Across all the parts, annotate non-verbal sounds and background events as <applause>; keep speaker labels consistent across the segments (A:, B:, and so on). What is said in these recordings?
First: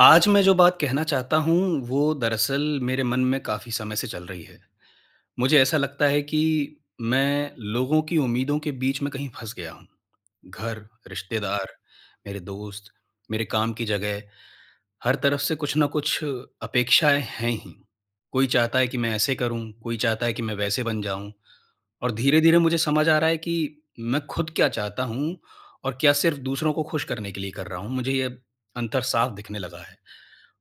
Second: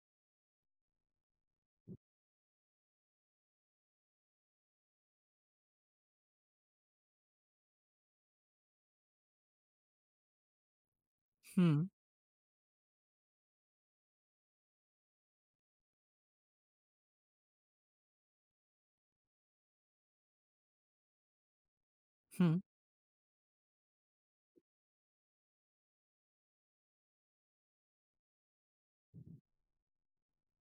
A: आज मैं जो बात कहना चाहता हूँ, वो दरअसल मेरे मन में काफ़ी समय से चल रही है। मुझे ऐसा लगता है कि मैं लोगों की उम्मीदों के बीच में कहीं फंस गया हूँ। घर, रिश्तेदार,
B: हुँ।
A: मेरे दोस्त, मेरे काम की जगह, हर तरफ से कुछ न कुछ अपेक्षाएँ हैं ही। कोई चाहता है कि मैं ऐसे करूँ, कोई चाहता है कि मैं वैसे बन जाऊँ। और धीरे-धीरे
B: हुँ।
A: मुझे समझ आ रहा है कि मैं ख़ुद क्या चाहता हूँ और क्या सिर्फ़ दूसरों को ख़ुश करने के लिए कर रहा हूँ, मुझे ये अंतर साफ़ दिखने लगा है।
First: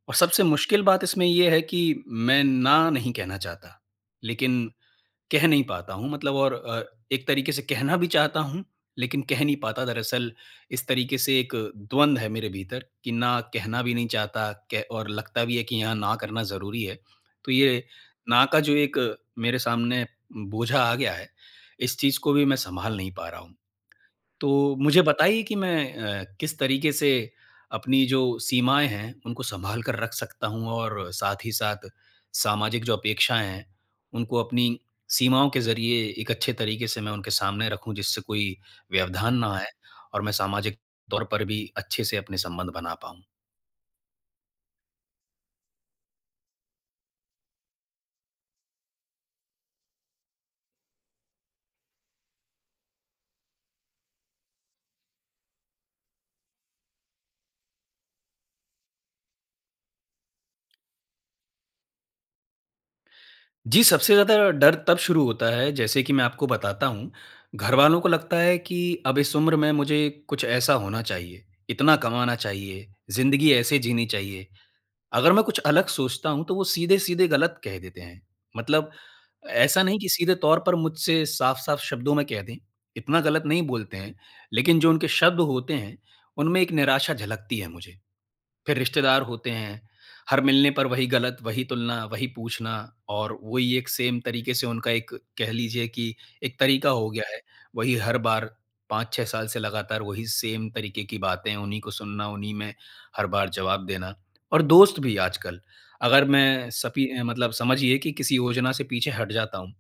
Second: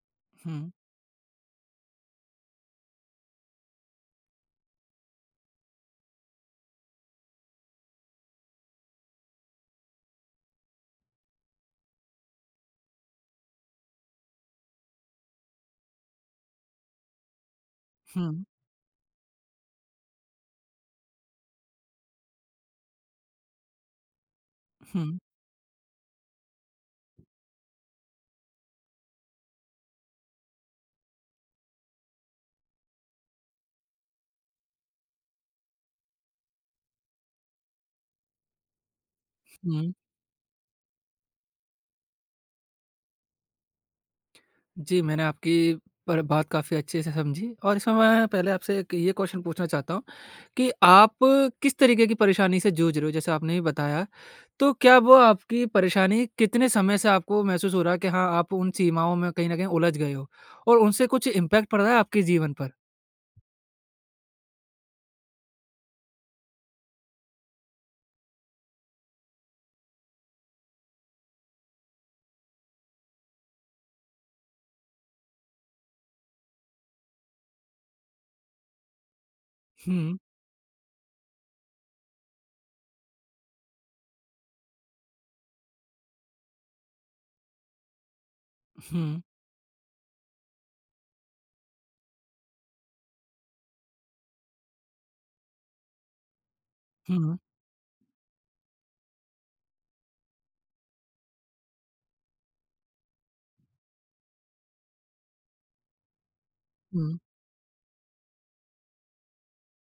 A: और सबसे
B: हुँ।
A: मुश्किल बात इसमें ये है कि मैं ना नहीं कहना चाहता। लेकिन कह नहीं पाता हूँ मतलब और अ, एक तरीके से कहना भी चाहता हूँ, लेकिन कह नहीं पाता दरअसल इस तरीके से एक द्वंद है मेरे भीतर कि ना कहना भी नहीं चाहता कह और लगता भी है कि यहाँ ना करना ज़रूरी है। तो ये ना
B: हुँ।
A: का जो एक मेरे सामने बोझा आ गया है, इस चीज़ को भी मैं सँभाल नहीं पा रहा हूँ। तो मुझे
B: हुँ।
A: बताइए कि मैं अ, किस तरीके से अपनी जो सीमाएँ हैं, उनको सँभाल कर रख सकता हूँ और साथ ही साथ सामाजिक जो अपेक्षाएँ हैं, उनको अपनी सीमाओं के ज़रिए एक अच्छे तरीके से मैं उनके सामने रखूँ जिससे कोई व्यवधान ना आए
B: हुँ।
A: और मैं सामाजिक तौर पर भी अच्छे से अपने संबंध बना पाऊँ?
B: जी, मैंने आपकी पर बात काफ़ी अच्छे से समझी। और इसमें मैं पहले आपसे एक ये क्वेश्चन पूछना चाहता हूँ कि आप किस तरीके की परेशानी से जूझ रहे हो? जैसे आपने ही बताया, तो क्या वो आपकी परेशानी कितने समय से आपको महसूस हो रहा है कि हाँ, आप उन सीमाओं में कहीं न कहीं उलझ गए हो? और उनसे कुछ इम्पैक्ट पड़ रहा है आपके जीवन पर?
A: जी, सबसे ज़्यादा डर तब शुरू होता है, जैसे कि मैं आपको बताता हूँ, घरवालों को लगता है कि, अब इस उम्र में मुझे कुछ ऐसा होना चाहिए, इतना कमाना चाहिए, ज़िन्दगी ऐसे जीनी चाहिए। अगर मैं कुछ अलग सोचता हूँ तो वो सीधे-सीधे गलत कह देते हैं। मतलब ऐसा नहीं कि
B: हुँ।
A: सीधे तौर पर मुझसे साफ-साफ शब्दों में कह दें, इतना गलत नहीं बोलते हैं, लेकिन जो उनके शब्द होते हैं, उनमें एक निराशा झलकती है मुझे। फिर
B: हुँ।
A: रिश्तेदार होते हैं, हर मिलने पर वही गलत, वही तुलना, वही पूछना और वही एक सेम तरीके से उनका एक कह लीजिए कि एक तरीका हो गया
B: हुँ।
A: है, वही हर बार 5-6 साल से लगातार वही सेम तरीके की बातें उन्हीं को सुनना, उन्हीं में, हर बार जवाब देना। और दोस्त भी आजकल अगर मैं सपी
B: हुँ।
A: अ, मतलब समझिए कि किसी योजना से पीछे हट जाता हूँ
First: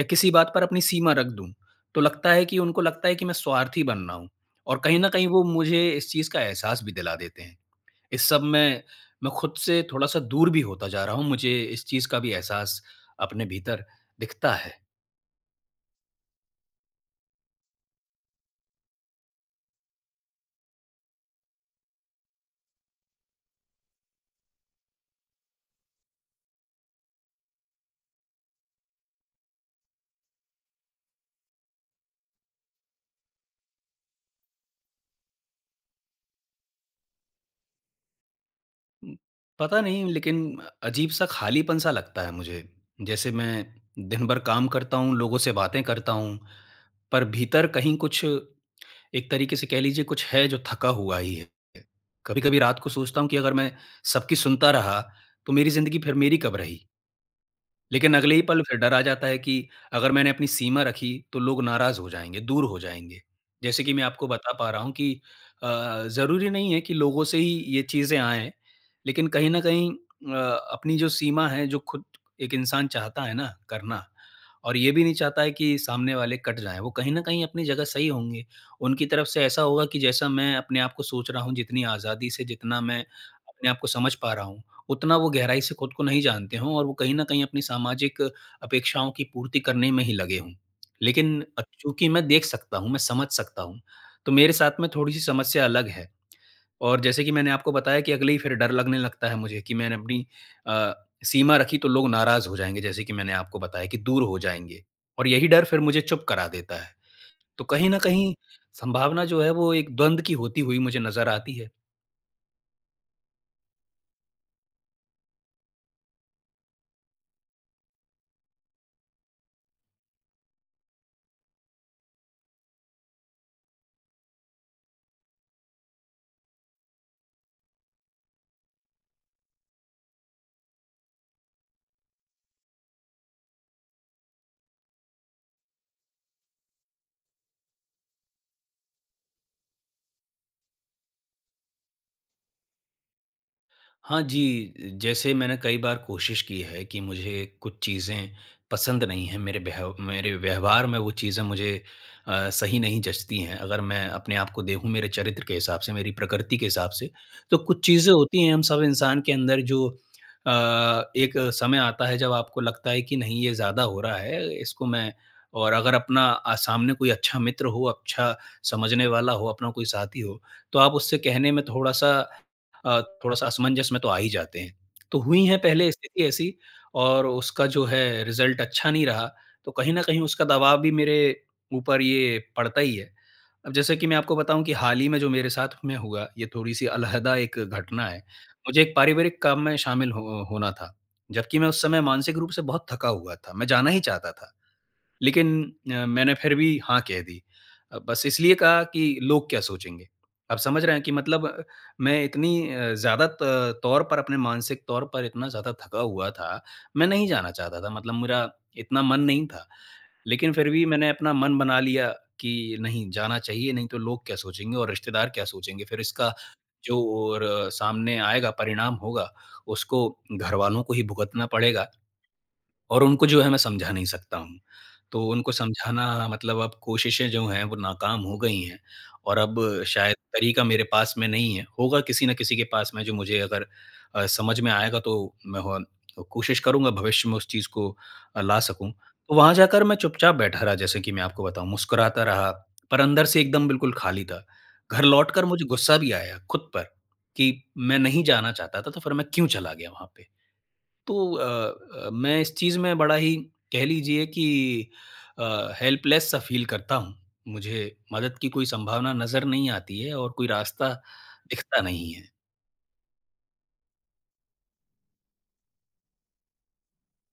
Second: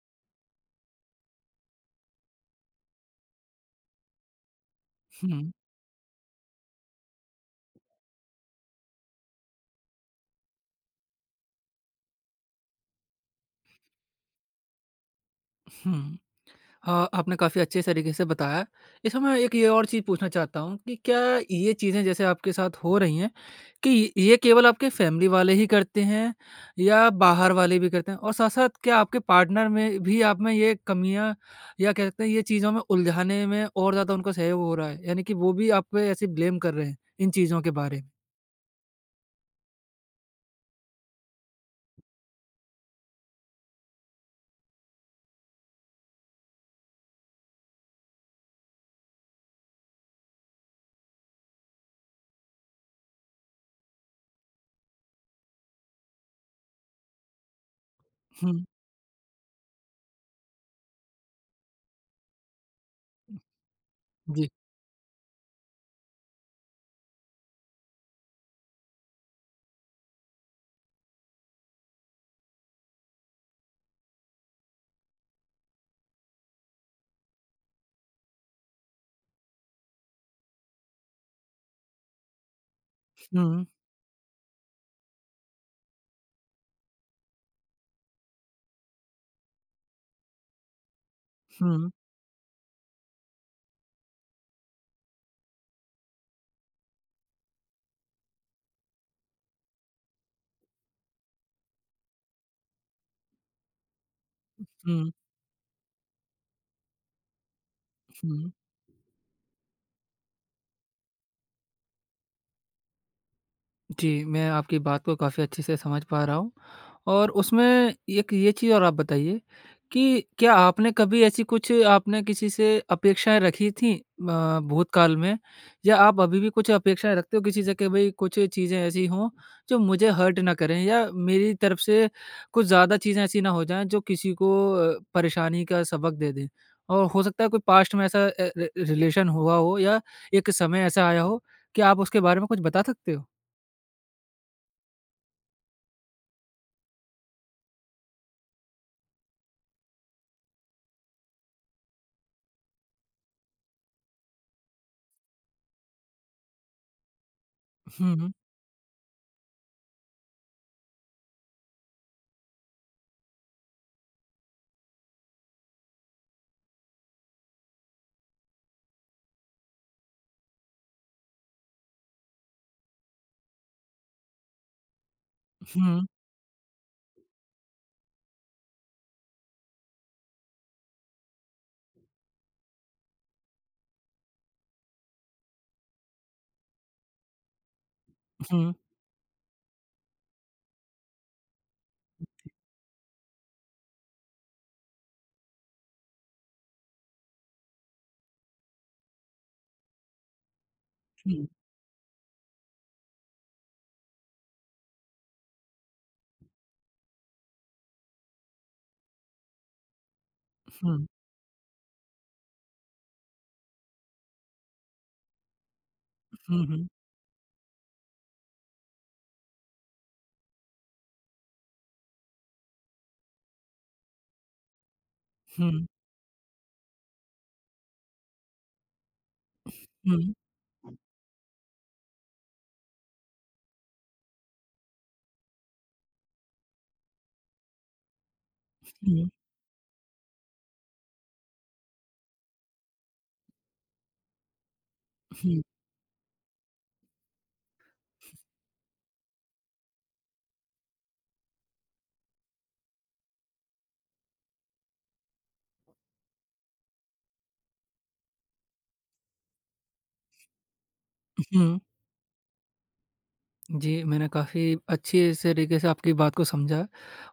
A: या किसी बात पर अपनी सीमा रख दूँ, तो लगता है कि उनको लगता है कि मैं स्वार्थी बन रहा हूँ। और कहीं न कहीं वो
B: हुँ।
A: मुझे इस चीज़ का एहसास भी दिला देते हैं। इस सब में मैं खुद से थोड़ा-सा दूर भी होता जा रहा हूँ। मुझे इस चीज़ का भी एहसास अपने भीतर दिखता है।
B: हुँ। अ, आपने काफ़ी अच्छे स तरीके से बताया। इस समय एक ये और चीज़ पूछना चाहता हूँ, कि क्या ये चीज़ें जैसे आपके साथ हो रही हैं, कि ये केवल आपके फ़ैमिली वाले ही करते हैं या बाहर वाले भी करते हैं? और साथ-साथ क्या आपके पार्टनर में भी आप में ये कमियाँ या कह सकते हैं ये चीज़ों में उलझाने में और ज़्यादा उनका सहयोग हो रहा हैं यानी कि वो भी आप पे ऐसे ब्लेम कर रहे हैं, इन चीज़ों के बारे?
A: उम, पता नहीं लेकिन अजीब सा खालीपन-सा लगता है मुझे। जैसे मैं दिन भर काम करता हूँ, लोगों से बातें करता हूँ, पर भीतर कहीं कुछ एक तरीके से कह लीजिए कुछ है, जो थका हुआ ही है। कभी-कभी रात को सोचता हूँ कि अगर मैं सबकी सुनता रहा, तो मेरी ज़िंदगी फिर मेरी कब रही? लेकिन अगले ही पल
B: हुँ।
A: फिर डर आ जाता है कि, अगर मैंने अपनी सीमा रखी तो लोग नाराज हो जाएँगे, दूर हो जाएँगे। जैसे कि मैं आपको
B: जी।
A: बता पा रहा हूँ, कि अ, ज़रूरी नहीं है कि लोगों से ही ये चीज़ें आएँ। लेकिन कहीं न कहीं अ, अपनी जो सीमा है, जो खुद एक इंसान चाहता है ना करना और ये भी नहीं चाहता है कि सामने वाले कट जाएँ, वो कहीं न कहीं अपनी जगह सही होंगे। उनकी तरफ से ऐसा होगा कि जैसा मैं अपने आप को सोच रहा हूँ जितनी आज़ादी से, जितना मैं
B: हुँ।
A: अपने आपको समझ पा रहा हूँ, उतना वो गहराई से खुद को नहीं जानते हों और वो कहीं न कहीं अपनी सामाजिक अपेक्षाओं की पूर्ति करने में ही लगे हों। लेकिन अ,
B: हुँ।
A: चूँकि मैं देख सकता हूँ, मैं समझ सकता हूँ, तो मेरे साथ में थोड़ी-सी समस्या अलग है। और जैसे कि मैंने आपको बताया कि अगले ही फिर डर लगने लगता है मुझे, कि मैंने अपनी अ, सीमा रखी तो लोग नाराज़ हो जाएँगे जैसे कि मैंने आपको बताया कि दूर हो जाएँगे
B: हुँ।
A: और यही डर फिर मुझे चुप करा देता है। तो कहीं न कहीं
B: हुँ।
A: सँभावना जो है, वो एक द्वंद की होती हुई मुझे नज़र आती है।
B: जी, मैं आपकी बात को काफ़ी अच्छे से समझ पा रहा हूँ। और उसमें एक ये चीज़ और आप बताइए कि क्या आपने कभी ऐसी कुछ आपने किसी से अपेक्षाएँ रखी थी अ, भूतकाल में या आप अभी भी कुछ अपेक्षाएँ रखते हो किसी से कि भई कुछ चीज़ें ऐसी हो जो मुझे हर्ट ना करें या मेरी तरफ़ से कुछ ज़्यादा चीज़ें ऐसी ना हो जाएँ जो किसी को अ, परेशानी का सबक दे दें और हो सकता है कोई पास्ट में ऐसा ए ए रिलेशन हुआ हो या एक समय ऐसा आया हो कि आप उसके बारे में कुछ बता सकते हो?
A: हाँ जी, जैसे मैंने कई बार कोशिश की है कि मुझे कुछ चीज़ें पसंद नहीं है, मेरे व्यह मेरे व्यवहार में वो चीज़े मुझे अ, सही नहीं जँचती हैं। अगर मैं अपने आपको देखूँ मेरे चरित्र के हिसाब से, मेरी प्रकृति के हिसाब से तो कुछ चीज़ें
B: हुँ, हुँ।
A: होती हैं हम सब इंसान के अंदर जो अ, एक समय आता है जब आपको लगता है कि नहीं ये ज़्यादा हो रहा है। इसको मैं और अगर अपना अ, सामने कोई अच्छा मित्र हो, अच्छा समझने वाला हो अपना कोई साथी हो तो आप उससे कहने में थोड़ा-सा अ, थोड़ा-सा असमंजस में तो आ ही जाते हैं। तो हुई हैं पहले
B: हुँ।
A: स्थिति ऐसी और उसका जो है रिज़ल्ट अच्छा नहीं रहा तो कहीं न कहीं उसका दवाब भी मेरे ऊपर ये पड़ता ही है। अब जैसे कि मैं आपको बताऊँ कि हाल ही में जो मेरे साथ में हुआ ये थोड़ी-सी अलहदा एक घटना है।
B: हुँ।
A: मुझे एक पारिवारिक काम में शामिल ह होना था। जबकि मैं उस समय मानसिक रूप से बहुत थका हुआ था मैं जाना ही चाहता था। लेकिन अ, मैंने फिर भी हाँ, कह दी बस इसलिए कहा कि लोग क्या सोचेंगे। आप समझ रहे हैं कि
B: हुँ।
A: मतलब मैं इतनी अ, ज़्यादा त तौर पर अपने मानसिक तौर पर इतना ज़्यादा थका हुआ था, मैं नहीं जाना चाहता था, मतलब मेरा इतना मन नहीं था। लेकिन फिर भी
B: हुँ।
A: मैंने अपना मन बना लिया कि नहीं जाना चाहिए नहीं तो लोग क्या सोचेंगे और रिश्तेदार क्या सोचेंगे। फिर इसका
B: हुँ, हुँ।
A: जो और सामने आएगा परिणाम होगा उसको घरवालों को ही भुगतना पड़ेगा और उनको जो है मैं समझा नहीं सकता हूँ। तो उनको
B: हुँ।
A: समझाना मतलब अब कोशिशें जो हैं वो नाक़ाम हो गई हैं। और अब शायद
B: हुँ।
A: तरीक़ा मेरे पास में नहीं है, होगा किसी न किसी के पास में जो मुझे अगर अ, समझ में आएगा तो मैं और कोशिश करूँगा भविष्य में उस चीज़ को अ, ला सकूँ।
B: हुँ।
A: तो वहाँ जाकर मैं चुपचाप बैठा रहा जैसे कि मैं आपको बताऊँ, मुस्कुराता रहा, पर अंदर से एकदम बिल्कुल खाली था। घर लौटकर
B: हुँ।
A: मुझे गुस्सा भी आया खुद पर कि मैं नहीं जाना चाहता था तो फिर मैं क्यों चला गया वहाँ पे। तो अ अ, मैं इस चीज़ में बड़ा ही कह लीजिए कि अ, हेल्पलेस सा फ़ील करता हूँ। मुझे मदद की कोई संभावना नज़र नहीं आती है और कोई रास्ता दिखता
B: हुँ।
A: नहीं है।
B: जी, मैंने काफ़ी अच्छी से तरीके से आपकी बात को समझा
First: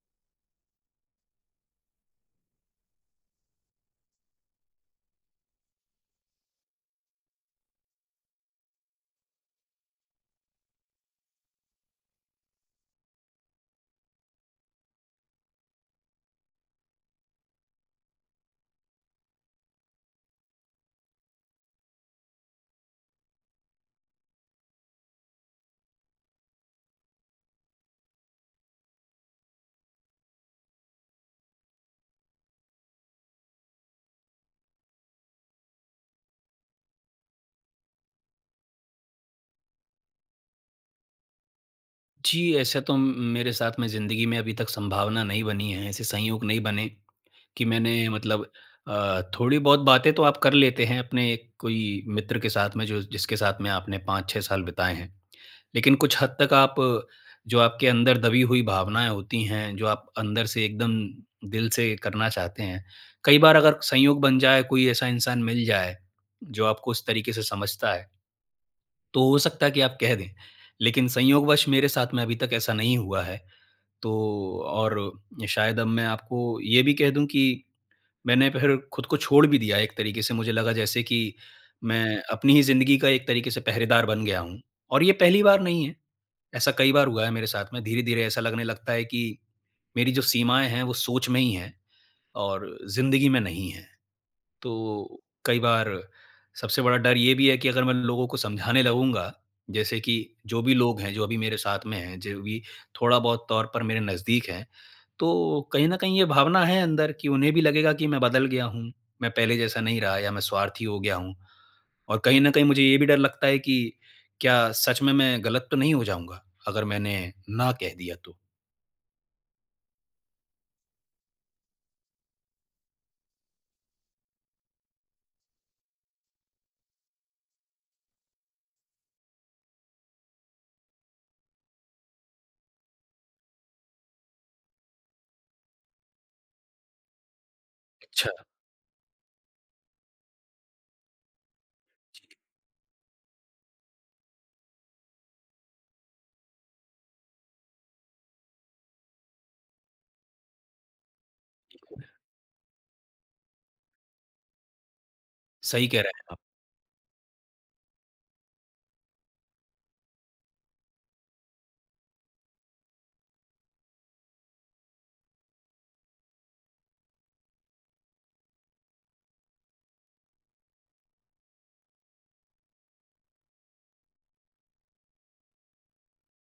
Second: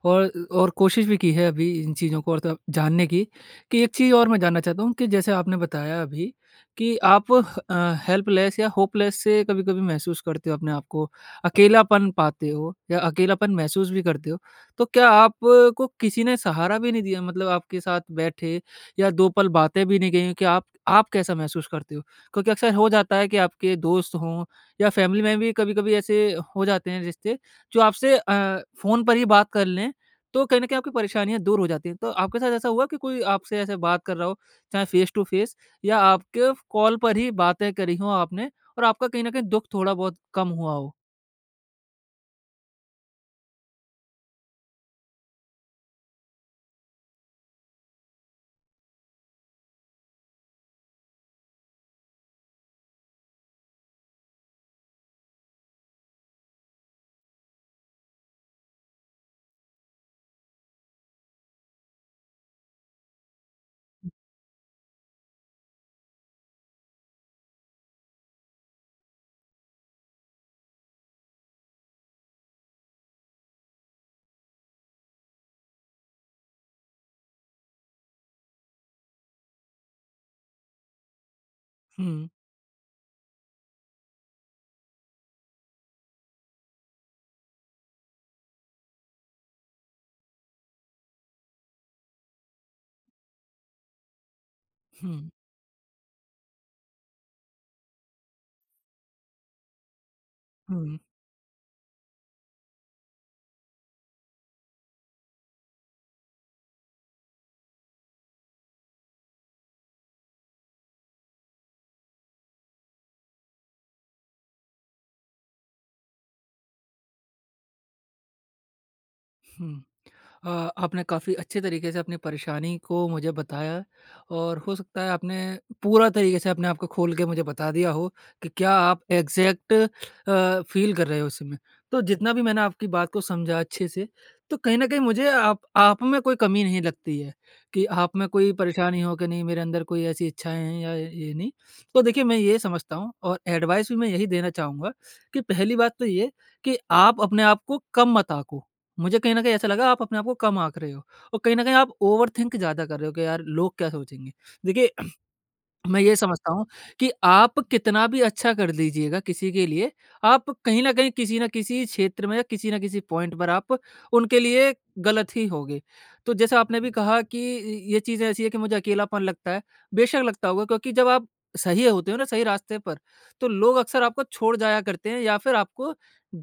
B: और और कोशिश भी की है अभी इन चीज़ों को और त जानने की, कि एक चीज़ और मैं जानना चाहता हूँ, कि जैसे आपने बताया अभी कि आप ह अ, हेल्पलेस या होपलेस से कभी-कभी महसूस करते हो अपने आप को, अकेलापन पाते हो या अकेलापन महसूस भी करते हो। तो क्या आप को किसी ने सहारा भी नहीं दिया मतलब आपके साथ बैठे या 2 पल बातें भी नहीं कहीं हो कि, आप आप कैसा महसूस करते हो? क्योंकि अक्सर हो जाता है कि आपके दोस्त हों या फ़ैमिली में भी कभी-कभी ऐसे हो जाते हैं रिश्ते, जो आपसे अ, फ़ोन पर ही बात कर लें, तो कहीं न कहीं आपकी परेशानियाँ दूर हो जाती हैं। तो आपके साथ ऐसा हुआ कि कोई आपसे ऐसे बात कर रहा हो, चाहे फेस टू फेस या आपके कॉल पर ही बातें करी हो आपने और आपका कहीं न कहीं दुःख थोड़ा बहुत कम हुआ हो?
A: जी, ऐसे तो म मेरे साथ में ज़िंदगी में अभी तक संभावना नहीं बनी है। ऐसे संयोग नहीं बने, कि मैंने मतलब अ, थोड़ी बहुत बातें तो आप कर लेते हैं अपने कोई मित्र के साथ में जो जिसके साथ में आपने 5-6 साल बिताएँ हैं। लेकिन कुछ हद तक आप जो आपके अंदर दबी हुई भावनाएँ होती हैं, जो आप अंदर से एकदम दिल से करना चाहते हैं, कई बार अगर संयोग बन जाए, कोई ऐसा इंसान मिल जाए, जो आपको उस तरीके से समझता है तो हो सकता है कि आप कह दें। लेकिन संयोगवश मेरे साथ में अभी तक ऐसा नहीं हुआ है, तो और शायद अब मैं आपको ये भी कह दूँ कि, मैंने फिर खुद को छोड़ भी दिया एक तरीके से मुझे लगा जैसे कि मैं
B: हुँ।
A: अपनी ही ज़िंदगी का एक तरीके से पहरेदार बन गया हूँ। और ये पहली बार नहीं है, ऐसा कई बार हुआ है मेरे साथ में, धीरे-धीरे ऐसा लगने लगता है कि मेरी जो सीमाएँ हैं वो सोच में ही हैं और जिंदगी में नहीं हैं। तो
B: हुँ।
A: कई बार सबसे बड़ा डर ये भी है कि अगर मैं लोगों को समझाने लगूँगा जैसे कि, जो भी
B: हुँ।
A: लोग हैं, जो अभी मेरे साथ में हैं, जो भी थोड़ा बहुत तौर पर मेरे नज़दीक हैं, तो कहीं न कहीं ये भावना है अंदर कि उन्हें भी लगेगा कि मैं बदल गया हूँ, मैं पहले जैसा नहीं रहा या मैं स्वार्थी हो गया हूँ। और कहीं न कहीं मुझे ये भी डर लगता है कि क्या सच में मैं गलत तो नहीं हो जाऊँगा, अगर मैंने ना कह दिया तो?
B: हुँ। अ, आपने काफ़ी अच्छे तरीके से अपनी परेशानी को मुझे बताया, और हो सकता है आपने पूरा तरीके से अपने आप को खोल के मुझे बता दिया हो कि क्या आप एग्ज़ैक्ट अ, फ़ील कर रहे हो इस समय। तो जितना भी मैंने आपकी बात को समझा अच्छे से, तो कहीं न कहीं मुझे आप आप में कोई कमी नहीं लगती है। कि आप में
A: अच्छा।
B: कोई परेशानी हो कि नहीं मेरे अंदर कोई ऐसी इच्छाएँ हैं या य ये नहीं। तो देखिए मैं ये समझता हूँ और एडवाइस भी मैं यही देना चाहूँगा कि पहली बात तो ये है कि आप अपने आप को कम मत आको। मुझे कहीं ना कहीं ऐसा लगा आप अपने आप को कम आक रहे हो, और कहीं न कहीं आप ओवर थिंक ज़्यादा कर रहे हो कि यार लोग क्या सोचेंगे? देखिए
A: सही कह
B: मैं <clears throat> ये
A: रहे हैं आप।
B: समझता हूँ कि आप कितना भी अच्छा कर लीजिएगा किसी के लिए, आप कहीं न कहीं किसी न किसी क्षेत्र में या किसी ना किसी पॉइंट पर आप उनके लिए गलत ही होगे। तो जैसा आपने अभी कहा कि इ ये चीज़ ऐसी है कि मुझे अकेलापन लगता है, बेशक लगता होगा क्योंकि जब आप सही होते हो ना सही रास्ते पर तो लोग अक्सर आपको छोड़ जाया करते हैं, या फिर आपको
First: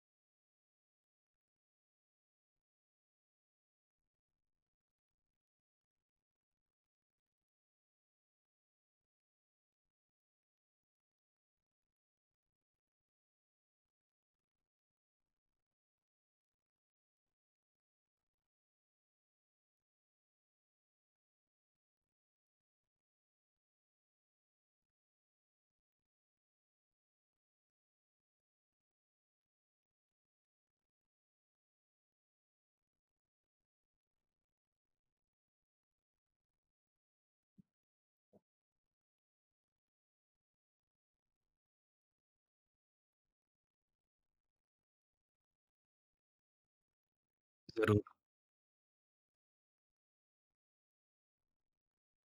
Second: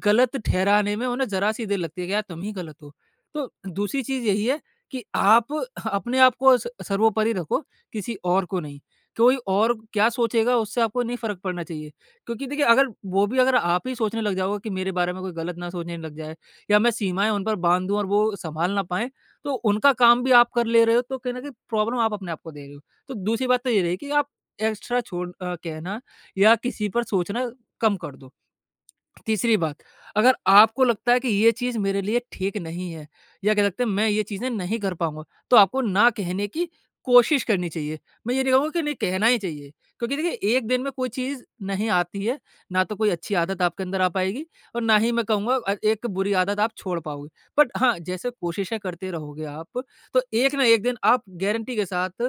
B: गलत ठहराने में उन्हें ज़रा सी देर लगती है कि यार तुम ही गलत हो। तो दूसरी चीज़ यही है कि आप अपने आपको स सर्वोपरि रखो किसी और को नहीं। कोई और क्या सोचेगा उससे आपको नहीं फ़र्क पड़ना चाहिए। क्योंकि देखिए अगल वो भी अगर आप ही सोचने लग जाओगे कि मेरे बारे में कोई गलत ना सोचने लग जाए या मैं सीमाएँ उन पर बांध दूँ और वो संभाल ना पाएँ। तो उनका काम भी आप कर ले रहे हो तो कहीं न कहीं प्रॉब्लम आप अपने आपको दे रहे हो। तो दूसरी बात तो ये रहेगी कि आप एक्स्ट्रा छोड़ अ, कहना या किसी पर सोचना कम कर दो। तीसरी बात अगर आपको लगता है कि ये चीज़ मेरे लिए ठीक नहीं है या कह सकते हैं मैं ये चीजें नहीं कर पाऊँगा तो आपको ना कहने की कोशिश करनी चाहिए। मैं ये नहीं कहूँगा की नहीं कहना ही चाहिए क्योंकि देखिए 1 दिन में कोई चीज़ नहीं आती है ना तो कोई अच्छी आदत आपके अंदर आ पाएगी और ना ही मैं कहूँगा अ, एक बुरी आदत आप छोड़ पाओगे। बट हाँ
A: ज़रूर।
B: जैसे कोशिशें करते रहोगे आप तो एक ना एक दिन आप गारंटी के साथ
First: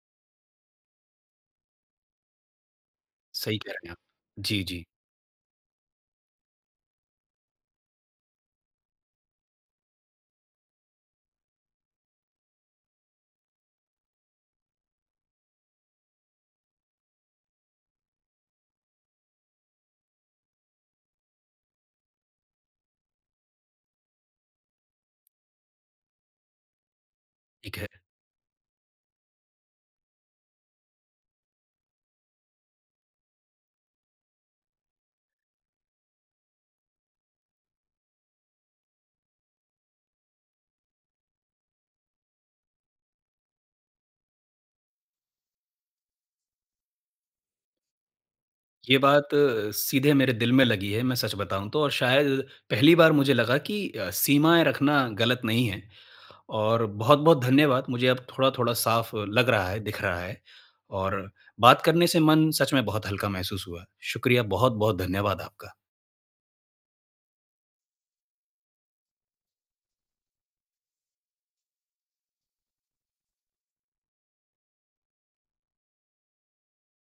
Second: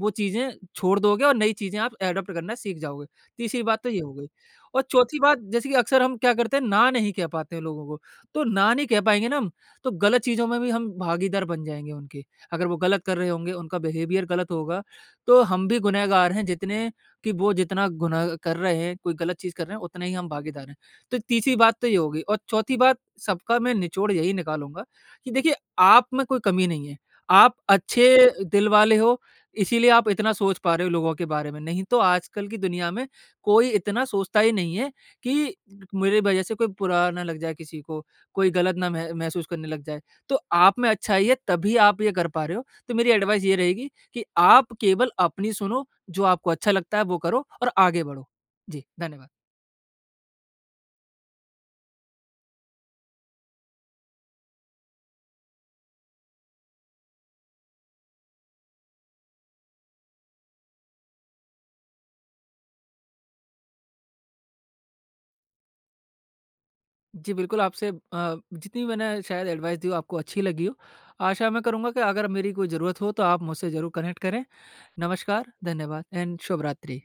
B: वो चीजें छोड़ दोगे और नई चीज़े आप एडॉप्ट करना सीख जाओगे।
A: सही
B: तीसरी
A: कह
B: बात
A: रहे
B: तो
A: हैं आप।
B: ये हो गई
A: जी,
B: और
A: जी।
B: चौथी बात जैसे कि अक्सर हम क्या करते है ना नहीं कह पाते है लोगों को, तो ना नहीं कह पाएँगे ना हम तो गलत चीज़ों में भी हम भागीदार बन जाएँगे उनके अगर वो गलत कर रहे होंगे उनका बिहेवियर गलत होगा तो हम भी गुनहगार है जितने की वो जितना गुनाह कर रहे हैं, कोई गलत चीज़ कर रहे हैं उतना ही हम भागीदार है। तो तीसरी बात तो ये होगी और चौथी बात सबका मैं निचोड़ यही निकालूँगा कि देखिए आप में कोई कमी नहीं है। आप
A: ठीक है।
B: अच्छे दिल वाले हो इसीलिए आप इतना सोच पा रहे हो लोगों के बारे में नहीं तो आजकल की दुनिया में कोई इतना सोचता ही नहीं है कि मेरी वज़ह से कोई बुरा ना लग जाए किसी को, कोई गलत ना मह महसूस करने लग जाए तो आप में अच्छाई है तभी आप ये कर पा रहे हो तो मेरी एडवाइस ये रहेगी कि आप केवल अपनी सुनो जो आपको अच्छा लगता है वो करो और आगे बढ़ो। जी,
A: ये
B: धन्यवाद।
A: बात सीधे मेरे दिल में लगी है। मैं सच बताऊँ तो, शायद पहली बार मुझे लगा की अ, सीमाएँ रखना गलत नहीं है। और बहुत-बहुत धन्यवाद। मुझे अब थोड़ा-थोड़ा साफ लग रहा है, दिख रहा है। और बात करने से मन सच में बहुत हल्का महसूस हुआ। शुक्रिया, बहुत-बहुत धन्यवाद आपका।
B: जी, बिल्कुल आपसे अ, जितनी भी मैंने शायद एडवाइस दी हो आपको अच्छी लगी हो। आशा मैं करूँगा कि अगर मेरी कोई ज़रूरत हो तो आप मुझसे ज़रूर कनेक्ट करें। नमस्कार, धन्यवाद एंड शुभरात्रि।